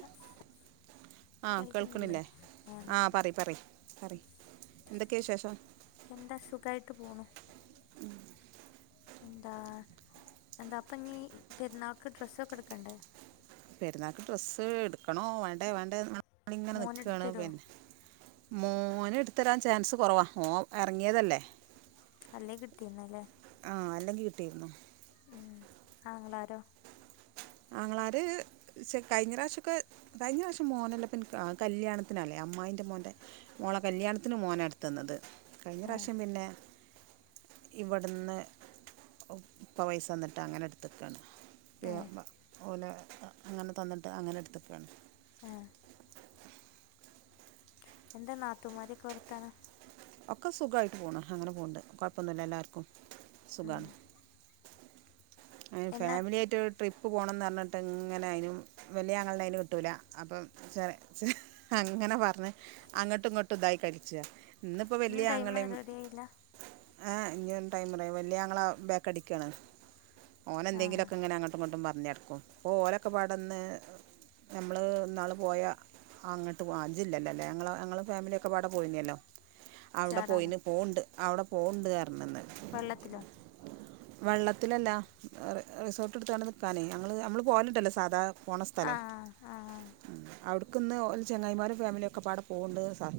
ഹസ് ആഹ് കേൾക്കണില്ലേ ആ ഉണ്ട്. പറി പറി പറി എന്തൊക്കെ വിശേഷം എന്താ സുഖമായിട്ട് പോണു എന്താ എന്താ അപ്പം നീ പെരുന്നാൾക്ക് ഡ്രസ്സൊക്കെ എടുക്കണ്ടേ പെരുന്നാക്ക് ഡ്രസ്സ് എടുക്കണോ വേണ്ടേ വേണ്ടേ ഇങ്ങനെ മോൻ എടുത്തു നക്കാണ് തരുമോ പിന്നെ മോന് എടുത്തരാൻ ചാൻസ് കുറവാണ് മോ ഇറങ്ങിയതല്ലേ അല്ലേ കിട്ടിന്നല്ലേ ആഹ് അല്ലെങ്കിൽ കിട്ടിയിരുന്നു ഉം ആങ്ങളാരോ. ആങ്ങളാര്. പഷേ കയിഞ്ഞറാശ്യൊക്കെ കയിഞ്ഞ പ്രാവശ്യം മോനല്ല പിന്ന കല്യാണത്തിനാല്ലേ അമ്മായിന്റെ മോൻ്റെ. മോളെ കല്യാണത്തിന് മോനാടുത്തന്നത് കയിഞ്ഞ ഏ പ്രാവശ്യം പിന്നെ. ഇവിടുന്ന് ഇപ്പ പൈസന്നിട്ടങ്ങനെ എട് എടുത്തക്കാണ് പി ഏ ഓല അങ്ങനെ തന്നിട്ട് അങ്ങനെ എടുത്തക്കണ്. ആഹ് എന്താ നാത്തുമാരൊക്കെ വർത്താനം. ഒക്കെ സുഖായിട്ട് പോണ് അങ്ങനെ പോണ്ട് കൊഴപ്പന്നുല്ല എല്ലാർക്കും ഉം. സുഖാണ് അയ്ന് എന്നാ ഫാമിലിയായിട്ട് ട്രിപ്പ് പോണംമെന്ന് പറഞ്ഞിട്ട് ഇങ്ങനെ അയിനും വല്യ അങ്ങളെ അയിന് കിട്ടൂല്ല അപ്പം ചെറ ചെ അങ്ങനെ പറഞ്ഞ് അങ്ങട്ടും ഇങ്ങട്ടും ഇതായി കളിച്ച ഇന്നിപ്പോ ഇനിയും വല്യ ടൈം ആങ്ങളേം റെഡി ആയില്ല ആഹ് ഇനി ടൈം പറയാ വല്യ ആങ്ങള ബേക്ക്ടിക്കാണ് ആ ഓനെന്തെങ്കിലൊക്കെ ഇങ്ങനെ അങ്ങോട്ടും ഇങ്ങോട്ടും പറഞ്ഞടുക്കുംപ്പലൊക്കെ പാടൊന്ന് നമ്മള്ന്നാള് പോയ അങ്ങട്ട് പോ ജില്ലല്ലോല്ലേ ഞ ഞങ്ങളും ഫാമിലിയൊക്കെപാടെ പോയിനല്ലോ അവിടെ ചാടാനോ പോയിന് പോണ്ട് അവിടെ പോണ്ട് പറഞ്ന്ന് വെള്ളത്തിലോ വെള്ളത്തിലല്ല റ് റിസോർട്ട് എടുത്താണ്ട്‌ നിക്കാനേ ഞങ്ങള് നമ്മള് പോവലിണ്ടല്ലോ സാധാ പോണ ആ സ്ഥലം ആ ആ ആ അവിടുക്കിന്ന് ഓല് ചെങ്ങായിമാരും ഫാമിലിയൊക്കെ ഒക്കെപാടെ പോണ്ട് സാർ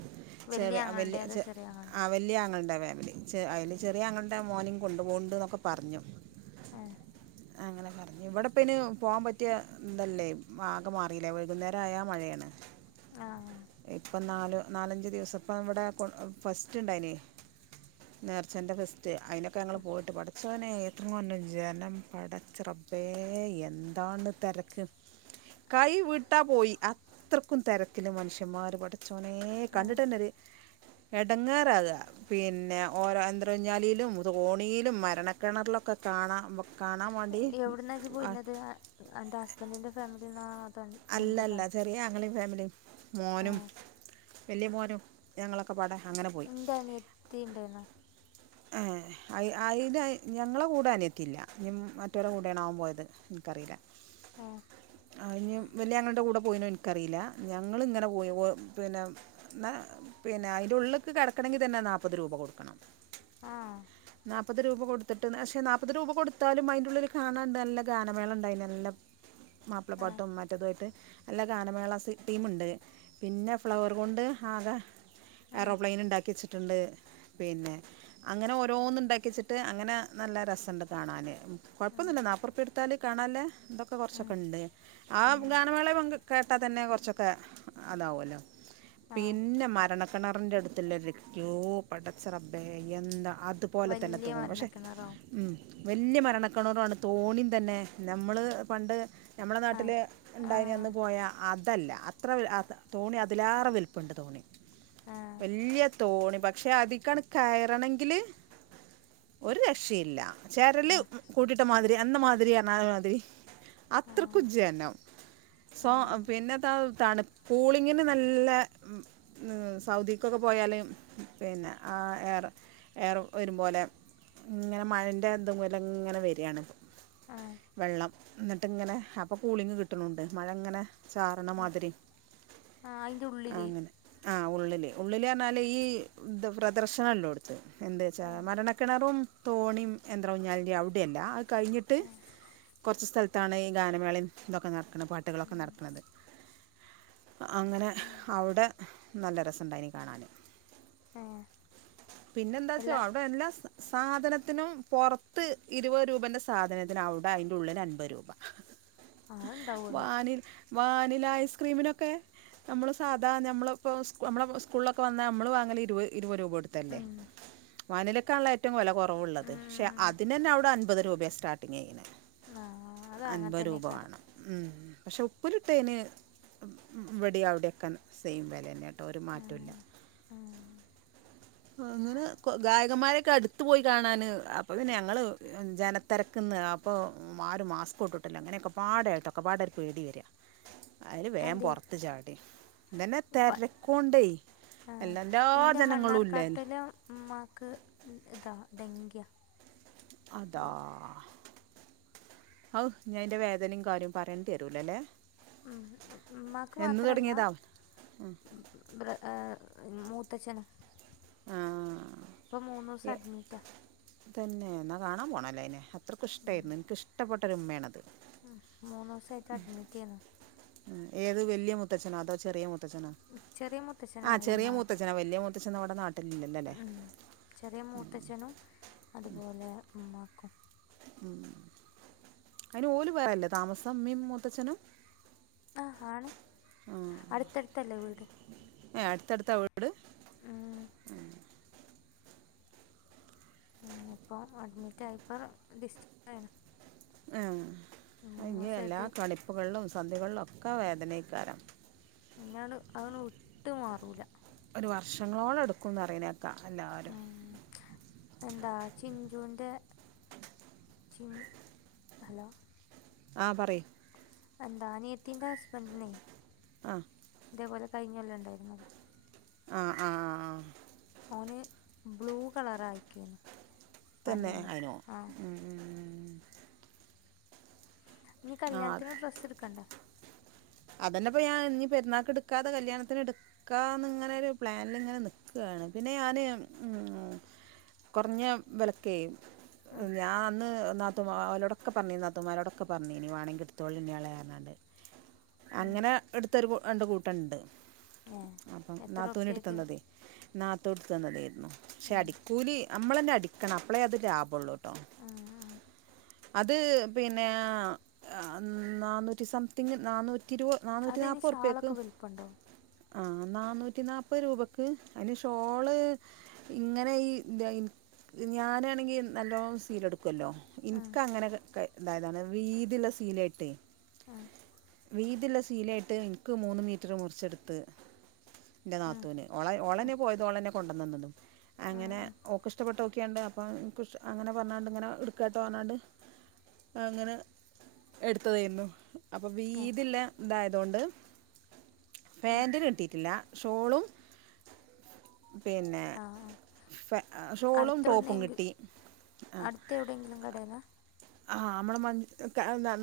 വലിയ ചെറിയ ആങ്ങളുടെ വല്യ അതോ ചെ ചെറിയ ആങ്ങളുടെ ആ വല്യ അങ്ങള്ടെ ഫാമിലി ചെ അയില് ചെറിയ അങ്ങള്ടെ മോനേം കൊണ്ട് പോണുണ്ട്‌ന്നൊക്കെ പറഞ്ഞു ഏഹ് അങ്ങനെ പറ ഇവിടെപ്പിനെ പോവാൻ പറ്റ്യഇതല്ലേ ആകെ മാറില്ലേ വൈകുന്നേരായ മഴയാണ് ആഹ് ഇപ്പം നാല് നാലഞ്ചദിവസപ്പം ഇവിടെ ഫസ്റ്റ് ഇണ്ടയിനിം നേർച്ചന്റെ ഫെസ്റ്റ് അയിനൊക്കെ ഞങ്ങള് പോയിട്ട് പടചോനെ എത്രങ്ങാ ജനം പടച്ചറബേ എന്താണ് തെരക്ക് കൈ വീട്ടാപോയി അത്രക്കും തെരക്കിൽ മനുഷ്യന്മാർ പട ചോനേ ആ കണ്ടിട്ടനൊര് എടങ്ങാറാക പിന്നെ ഓരോ എന്ത്രഞ്ഞാലീലും തോണിലും മരണക്കെണറിലൊക്കെ കാണമ് എവിടന്നജ് പോയിന്നത് അന്റെ ഹസ്ബന്റിന്റെ ഫാമിലിന്നാ അല്ല അല്ല ചെറിയഅങ്ങളേം ഫാമിലിം ആ മോനും വല്യ മോനും ഞങ്ങളൊക്കെപടടെ അങ്ങനെ പോയി ഇന്റെ അനിയത്തി ഇണ്ടെന്നു ഏഹ് അ അയിൽ ഞങ്ങളെ കൂടെ അനിയത്തില്ല ഇനി മറ്റോരുടെയാണാവോ പോയത് ൻക്കറീല്ല ആഹ് അയ്ഞ് വല്യങ്ങളുടെ കൂടെ പോയിനോ ഇൻക്കറില്ല ഞങ്ങള് ഇങ്ങനെ പോ പോയി പിന്നെ ന്ന പിന്നെ അയിന്റെ ഉള്ളക്ക് കെടക്കണെങ്കി തന്നെ നാല്പ്പത് രൂപ കൊടുക്കണം ആഹ് നാല്പ്പത് രൂപ കൊടുത്തിട്ട് പക്ഷെ നാല്പ്പത് രൂപ കൊടുത്താലും അയിന്റുള്ളിൽ കാണാൻ നല്ല ഗാനമേളണ്ടയിനി നല്ല ആ മാപ്പ്ളപാട്ടും മ റ്റതായിട്ട് നല്ല ഗാനമേള സെറ്റ് ടീമിണ്ട് പിന്നെ ഫ്ലവർ കൊണ്ട് ആകെ ഉം, ഏറോപ്ലെയിന്ണ്ടാക്കി വെച്ചിട്ടുണ്ട് പിന്നെ അങ്ങനെ ഓരോന്നിണ്ടാക്ക്യച്ചിട്ട് അങ്ങനെ നല്ല രസണ്ട് കാണാന് ഉം, കൊഴപ്പന്നുല്ല നാപ്പുറപ്യ കൊടുത്താല് കാണല്ലെ ഇതൊക്കെ ഉം, കൊറച്ചൊക്കെണ്ട് ആ ഉം. ഗാനമേളെ കേട്ടാ തന്നെ കൊറച്ചൊക്കെ താവല്ലോ ആ പിന്നെ മരണക്കെണറിന്റെ അട്തല്ലോ യ്യോ പടച്ചറബ്ബേ എന്താ അതുപോലെ തന്നെ വലിയ തോന്നും പക്ഷെ മരണക്കിണറാവും മ് വല്ല്യ മരണക്കിണറുആണ് തൊണീം തന്നെ നമ്മള് പണ്ട് നമ്മളെ ആ നാട്ടില് ആ ഉണ്ടായിന് അന്ന് പോയ അതല്ല അത്ര വ തോണി അതിലാറെ വൽപ്പണ്ട് തോണി ആ വല്യ തോണി പക്ഷെ അതീക്കണ് കയറണങ്കില് ഒര് രക്ഷയില്ല ചെരൽ ആ കൂടി ഇന്ത മാതിരി അന്ന മാതിരി എന്ന മാതിരി ആ അത്രക്കും ജനോം ആ സോ പിന്നെതാ തണു കൂളിങ്ങിന് നല്ല സൗദിക്കൊക്കെ പോയാല് പിന്നെ ആഹ് എയർ എയർ വരും പോലെ ഇങ്ങനെ മഴൻ്റെ എന്ത്‌ പോലെ ഇങ്ങനെ വരാണ് ആ വെള്ളം ന്നിട്ട്ങ്ങനെ അപ്പൊ കൂളിങ് കിട്ടണുണ്ട് മഴങ്ങനെ ആ ചാർണമാതിരി ആ അതിൻ്റെ ഉള്ളിൽ അങ്ങനെ ആഹ് ഉള്ളില് ഉള്ളിലറഞ്ഞാല് ഈ ത് പ്രദർശനല്ലോടുത്ത് എന്ത്‌ ച്ചാ ആ മരണ കിണറും തോണിയും എന്ത്ര ഊഞാലിൻ്റെ അവിടെയല്ല അത് കഴിഞ്ഞിട്ട് കുറച്ച് സ്ഥല താണ് ഇ ഗാനമേളയും തൊക്കെ നടക്കണ പാട്ടുകളൊക്കെ ഉം, നടക്കുന്നത് അങ്ങനെ ഉം. അവിടെ നല്ല രസംണ്ടായിനി കാണാൻ ഏ പിന്നെ ന്താ ച്ച അല്ല അവിടെ എല്ലാ സ സാധനത്തിനും പുറത്ത് ഇരുപത് രൂപേന്റെ സാധനത്തിനവിടെ അയ്ന്റെ ഉള്ളില് അൻപത് രൂപ ആ ഉണ്ടാവുമല്ലോ വാനിൽ വാനില ഐസ്ക്രീമിനൊക്കെ നമ്മള് സാധാ ഞമ്മള് പ്പൊ സ് ഞമ്മള സ്കൂൾളൊക്കെ വന്നാ മ്മള് വാങ്ങല് ഇരുത് ഇരുപത് രൂപ കൊടു തല്ലേ ഉം, വാനിലക്കണല്ലേ ഏറ്റവും വെല കൊറവുള്ളത് പക്ഷെ ഉം. അതിനെന്നെ അവിടെ അൻപത് രൂപ സ്റ്റാർട് ട്ടിങ്ങെയ്യുന്നേ ആ അത് അങ്ങനെ അൻപ തന്നെ രൂപ കാരം വേണം ഉം പക്ഷെ ഉപ്പിലിട്ടെയ്ന് വിടിം അവിടോക്കെൻ സെയിം വിലന്നെ ട്ട ഒരു മാറ്റോ ല്ല ആഹ് അങ്ങനെ ഗായകന്മാരൊക്കെ അടുത്ത പോയി കാണാന് അപ്പൊ പിന്നെ ഞങ്ങള് ജന തിരക്ക്ന്ന് അപ്പോ ആരും മാസ്കുട്ടിട്ടില്ല അങ്ങനെ ഒക്കെപ്പാടെടൊക്കപ്പാടെ ഒരു പേടി വര അയില് വേം അതെ പൊറത്ത് ചാടി ഇതന്നെ ഇപ്പം തിരക്കോണ്ടേ എല്ലന്റാ എൻ്റെ ജനങ്ങളും ഇല്ലേന് മണ്ണാർക്കാട്ടിലെ ഉമ്മാക്ക് ഇതാ ഡങ്ക്യ അതാ ഔ ഞ്ഞി അയിന്റെ വേദനേം കാര്യോം പറയേണ്ടിരൂലല്ലേ ഉം ഉമ്മാ ക്ക് മാത്രല്ല ബ്ര ആ മ്മൂത്തച്ഛന് ആ പ്പൊ മൂന്നൂസം എ- അഡ്മിറ്റാ തന്നെ ന്നാ കാണാൻ പോണോല്ലേ അയിനെ അത്രയ്ക്കും ഇഷ്ടായിയിരുന്നു എനിക്കിഷ്ടപ്പെട്ട ഒരു ഉമ്മയാണത് ഉം മൂന്നൂസോയിറ്റ് അഡ്മിറ്റ് യ്ന്ന് ണ് ഉം. ഏത് വല്യ മുത്തഛനാ അതോ ചെറിയ മുത്തച്ഛനോ ചെറിയ ആഹ് മുത്തച്ഛനാണല്ലോ ചെറിയ നാട്ടിൽ മൂത്തച്ഛന വല്യ മൂത്തച്ഛന നമ്മടെ നാട്ടിലില്ലല്ലോല്ലേ ഉം. ചെറിയ മൂത്തച്ഛനും അതുപോലെ ഉമ്മാക്കും ഉം അയ്ന് ഓല് വേറല്ലേ താമസം ഉമീം മുത്തച്ഛനും അഹ് ഹാണ് അടുത്തടുത്തല്ലേ വീട് ഏഹ് അടുത്തടുത്ത വീട് ഉം. ഉം ഇപ്പോം അഡ്മിറ്റായപ്പോ ഡിസ് [unintelligible] ഹെ അയ് ഞ്ഞില്ലാ ദിവസമായിട്ട് കളിപ്പുകളിലും സന്ധികളിലും ഒക്കെ വേദനയ്ക്കാരം ഇഞ്ഞാണ് അതൊന്നും വിട്ട് മാറൂല്ല ഒരു വർഷങ്ങളോളം എടുക്കുംന്ന് പറിണേക്ക എല്ലാരും ഉം എന്താ ചിഞ്ചുന്റെറെ ചിൻ ഹലോ ആഹ് പറി എന്താ അനിയത്തിന്റെ ഹസ്ബൻഡിനെ അഹ് ഇതേപോലെ കിഴിഞ്ഞൊല്ലം ഉണ്ടായിരന്നല്ലോ ആഹ് ആഹ് ഓന് ബ്ലൂ കളർ ആയിക്യുന്നു പനി തന്നെ വന്നിട്ട് അതിനോ ആഹ് ഇനി കല്യാണത്തിന് ഡ്രസ്സ് എടുക്കണ്ടേ അതന്നെപ്പോ ഞാൻ ഇനി പരുന്നാൾക്ക് എടുക്കാതെ കല്യാണത്തിന് എടു ക്കാന്ന ഇങ്ങനെരു പ്ലാനിൽ ഇങ്ങനെ നി ക്കുവാണ് പിന്നെ ഞാന് ഉ കുറഞ്ഞ വിലക്കെ ഉം, ഞാ അന്ന് നാത്തൂൻമാ ഓലോടൊക്കെ പറഞ്ഞ് നാത്തുമാരോടൊക്കെ പറഞ്ഞ് ഇനി വേണോങ്കിൽ എടുത്തോളിൻ ഇനി എളേ ഒരെണ്ണം ഒണ്ട് ഉം. അങ്ങനെ എടുത്തൊരു രണ്ട് കൂട്ടം ഇണ്ട് ഏ അപ്പം എത്ര നാത്തൂൻ എടുത്ത് ഉറുപ്പ്യക്ക് തന്നതെ നാത്തൂൻ എടുത്ത് തന്നതായിരുന്നു പക്ഷെ അടിക്കൂലി നമ്മളന്നെ അടിക്കണം അപ്പളേ അത് ലാഭുള്ളൂ ട്ടോ അത് പിന്നെ നാന്നൂറ്റി സംതിങ് നാന്നൂറ്റിരുപ നാനൂറ്റി അതിന് നാല്പ്പത് റുപ്പയക്ക് ഷാളൊക്കെ വലിപ്പുണ്ടോ ആഹ് നന്നൂറ്റി നാല്പ്പത് രൂപക്ക് അതിന് ഷോള് ഇങ്ങനെ ഈ ഞാനാണെങ്കി നല്ലോണം സീല് എടുക്കും ക്കല്ലോ ഉം, ഇൻക്ക് അങ്ങനെ കയ് ഇതായതാണ് വീതിയുള്ള സീലായിട്ടേ ആഹ് വീതില്ല സീലായിട്ട് എനിക്ക് മൂന്ന് മീറ്റർ മുറിച്ചെടുത്ത് എൻ്റെ ഉം, നാത്തൂന് ഓളെ ഉം, ഓളെന്നെ പോയതും ഓളെന്നെ കൊണ്ടുതന്നതും ഉം, അങ്ങനെ ഉം. ഓക്ക്‌ ഇഷ്ടപ്പെട്ട ക്യാൻഡ് അപ്പൊ എനിക്കും ഇഷ് അങ്ങനെ പറഞ്ഞാണ്ട് ഇങ്ങനെ എടുക്കാട്ട് പറഞ്ഞാണ്ട് അങ്ങനെ എടുത്തതായിരുന്നു അപ്പൊ ഏ, വീതില്ല ഇതായതോണ്ട് ഉം. പാന്റിന് കിട്ടിയിട്ടില്ല ഷോളും പിന്നെ ആ ആ പാ ഷോളും ടോപ്പും അടുത്തെവിടുന്നെങ്കിൽ കിട്ടി അടുത്ത് എവിടെയെങ്കിലും കടെന്നാ ആഹ് നമ്മള് മ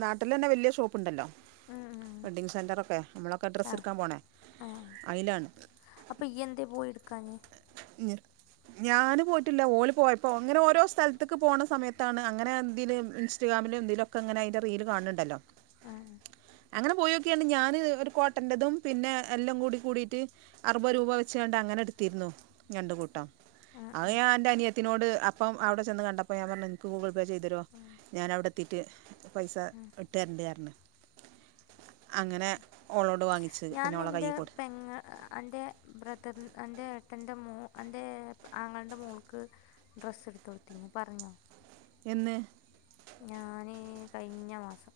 നാട്ടിൽ തന്നെ വലിയ ഷോപ്പ് ഉണ്ടല്ലോ ഉം, ഉം. ഉം. വെഡ്ഡിങ് സെന്ററൊക്കെ നമ്മളൊക്കെ ആ ഡ്രസ്സ് എടുക്കാൻ പോണേ അയിലാണ് അപ്പൊ ഈയെന്തേ പോയി എടുക്കാഞ്ഞെ ഞിർ ഞാന് പോയിട്ടില്ല ഓല് പോയപ്പോ അങ്ങനെ ഓരോ സ്ഥലത്ത്ക്ക് പോണ സമയത്താണ് അങ്ങനെ എന്തിലെ ഇൻസ്റ്റഗ്രാമിലും എന്തിലോ ക്ക്‌ അങ്ങനെ അതിന്റെ റീൽ കാണുന്നുണ്ടല്ലോ ആഹ് അങ്ങനെ പോയിനോക്കിയാണ് ഞാന് ഒരു കോട്ടന്റെതും പിന്നെ എല്ലാം കൂടി കൂടിട്ട് അറുപത് രൂപ വെച്ച് കാണ്ടെ അങ്ങനെ എടുത്തിരുന്നു രണ്ടു കൂട്ടം ഉം, അത് ഉം, ഞാൻ എന്റെ അനിയത്തിനോട് അപ്പം അവിടെ ചെന്ന് കണ്ടപ്പോ ഞാൻ പറഞ്ഞു നിന്ക്ക് ഗൂഗിൾ പേ ചെയ്തി ടൊ ഉം, ഞാൻ അവടെ എത്തീട്ട് പൈസ ഉം. ഇട്ട് തെരണ്ട് പറഞ്ഞു അങ്ങനെ ഓളോട് വാങ്ങിച്ച് ഞാൻ പിന്നെ ഓളെ നിന്റെ കയ്യിൽ കൊടു പെങ്ങ അന്റെ ബ്രതർ എൻ്റെ ഏട്ടൻ്റെ മോ എൻ്റെ ആങ്ങളുടെ മോൾക്ക് ഡ്രസ്സ് എടുത്ത് കൊടുത്തീന്ന് പറഞ്ഞോ എന്ന് ഞാന് കഴിഞ്ഞ മാസം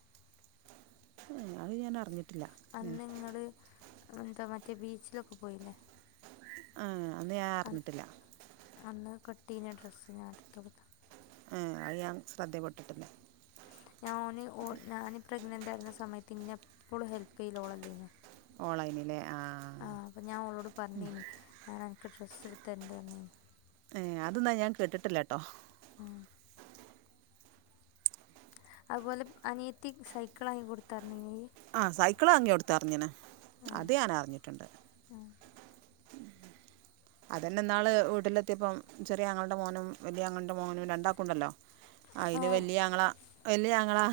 അഹ് അത് ഞാൻ അറിഞ് അന്നിങ്ങള് എന്തോ മറ്റേ ബീച്ചിലൊക്കെ പോയില്ലേ ആഹ് അന്ന് ഞാൻ അറിഞ്ഞിട്ടില്ല അന്ന് കട്ട് ചെയുന്ന ഡ്രസ്സ് ഞാൻ അടുത്ത് കൊടുത്ത ആഹ് അത് ഞാൻ ശ്രെദ്ധെപ്പെട്ടിട്ടില്ല ഞ ഓന് ഓ ഞാന് പ്രഗ്നന്റായിരുന്ന സമയത്ത് ഇന്ന എപ്പോളും ഹെല്പ് ചെയ്യിലോളല്ലേയ്നൊ ഓൺലൈനിലെ ആ ആഹ് അപ്പൊ ഞാൻ ഓളോട് പറഞ്ഞേനി ഞാൻ അനക്ക് ഡ്രസ് എടുത്തരണ്ട് പറഞേനി ഏ അതന്നാ ഞാൻ കേട്ടിട്ടില്ല കേട്ടോ ആഹ് അതുപോലെ അനിയത്തി സൈക്കിളാക്കി കൊടുത്ത അറിഞ്ഞി നീയ് ആഹ് സൈക്കിള് വാങ്ങി കൊടുത്ത അറിഞ്ഞിന് ആ അത് ഞാൻ അറിഞ്ഞിട്ടുണ്ട് ഉം. അതന്നെ ഇന്നാള് വീട്ടിലെത്തിയപ്പം ചെറിയ ആങ്ങൾടെ മോനും വലിയ ആങ്ങൾടെ മോനും രണ്ടാക്കുണ്ടല്ലോ ആ അയില് വല്യ ആങ്ങള വല്യ ആങ്ങളാ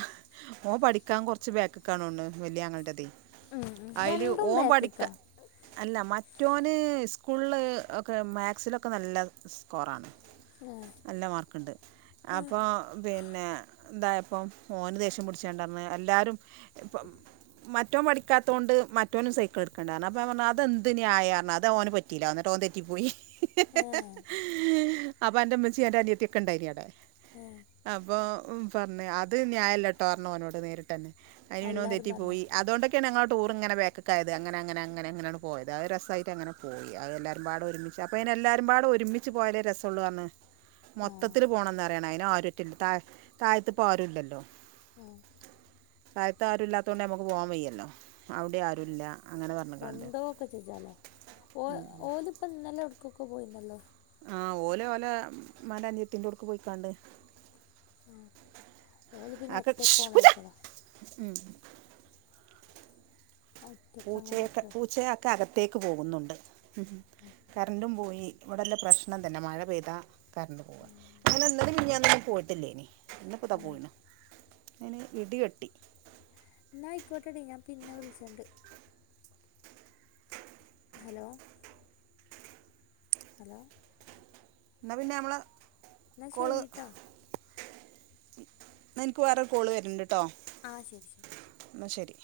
ഓം പഠിക്കാം കൊർച്ച് ബേക്ക്ക്കാണോൺണ് വല്യ ആങ്ങൾന്റെദെ ഉം രണ്ടും ബെക്ക്ക്ക അല്ല മറ്റോന് സ്കൂൾല് ഒക്കെ മാക്സിലൊക്കെ നല്ല സ്കോറാണ് ഏ, നല്ല മാർക്ക്‌ണ്ട് അപ്പൊ പിന്നെ തായപ്പം ഓന് ദേഷ്യം പുട്ച്ചാണ്ടന്ന് എല്ലാരും ഇപ്പം മ മറ്റോൻ പഠിക്കാത്തൊണ്ട് മറ്റൊനും സൈക്കിള് ഇട്ക്കണ്ടാർ ഞ് അപ്പോ ഞാൻ പർഞ് അതന്ത് ന്യായാർഞ് അത്ഓന് പറ്റീല ന്നട്ട് ഓൻ തെ റ്റി പോയി ഏ അപ്പ അന്റെ മ്മച്ചി അന്റെ അനിയത്തി ഒക്ക ഇണ്ടായിനിവ്ടെ ഉം അപ്പൊ പർഞ് അത് ന്യായല്ലട്ടോ അർഞ്ഞോനോട് നേരിട്ടന്നെ അയില് പിന്നെ ഓൻ എല്ലാരും തെറ്റി പറഞ്ഞോ പോയി [unintelligible] അതോണ്ടെക്കെണ് ഞങ്ങളെ ടൂർ ഇങ്ങന ബെക്ക്‌ക്കായത് അങ്ങനെ അങ്ങന അങ്ങനെ ങ്ങനെണ്ട് പോയത് രസായിട്ട്ങ്ങനെ പോയി അ പാടെ ഒരുമിച് അപ്പ അയ് ന് എല്ലാരുംപാടെ ഒരുമിച്ച് പോയാലേ രസള്ളോർഞ് ആ മൊത്തത്തില് പോണംന്നറിയണം അയിന് ആരുറ്റ ത തായ്ത്തിപ്പോ ആരുല്ലല്ലോ ഏ തായ്ത്ത് ആരുല്ലാത്ത കൊണ്ട് നമുക്ക് പോവാൻ വയ്യല്ലോ അവ്ടിം ആരുല്ല കൊണ്ടോവൊ ഒക്കെ ചെജ്ജാലോ ഓ ഓല് ഇപ്പ ഇന്നലെ എവ്ട്ക്കൊക്കെ പോയിന്നല്ലോ ആ ഓല് ഓലെ മ്മാന്റെ അൻജ്ജത്തിന്റോട്ക്ക് പോയിക്കാണ്ട് ആ ഓല് പിന്നെ അഒക്ക ഷ് ഒറ്റക്ക് പൂച്ച ഓണായിട്ടടാ ഒറ്റക്ക് അങ്ങനെ പൂച്ചയക്കെ ഇട്ടതാ. പൂച്ചയക്ക അകത്തേക്ക് പോകുന്നുണ്ട് കറന്റും പോയി ഇവിടള്ള പ്രശ്നം തന്നെ മഴ പെയ്താ കരണ്ട് പോവും അങ്ങനെ ഇന്നലിം മിനിഞാന്നൊന്നും പോയിട്ടില്ലേനി ഇന്ന്പ്പതാ ആ പോയിണ് ഇനി ഇടി വെട്ടി ന്നാ അയ്ക്കൊട്ട ടി ഞാൻ പിന്നെ വിൾച്ചണ്ട് ഹലോ ഹലോ ന്നാ പിന്നെ അമ്മളെ എന്നാ കോള് ശരി കേട്ടോ ന്ന ഇൻക്ക് വാറെര് കോള് വര്ണ്ട് ട്ടോ ആ ശരി ശരി ന്നാ ശരി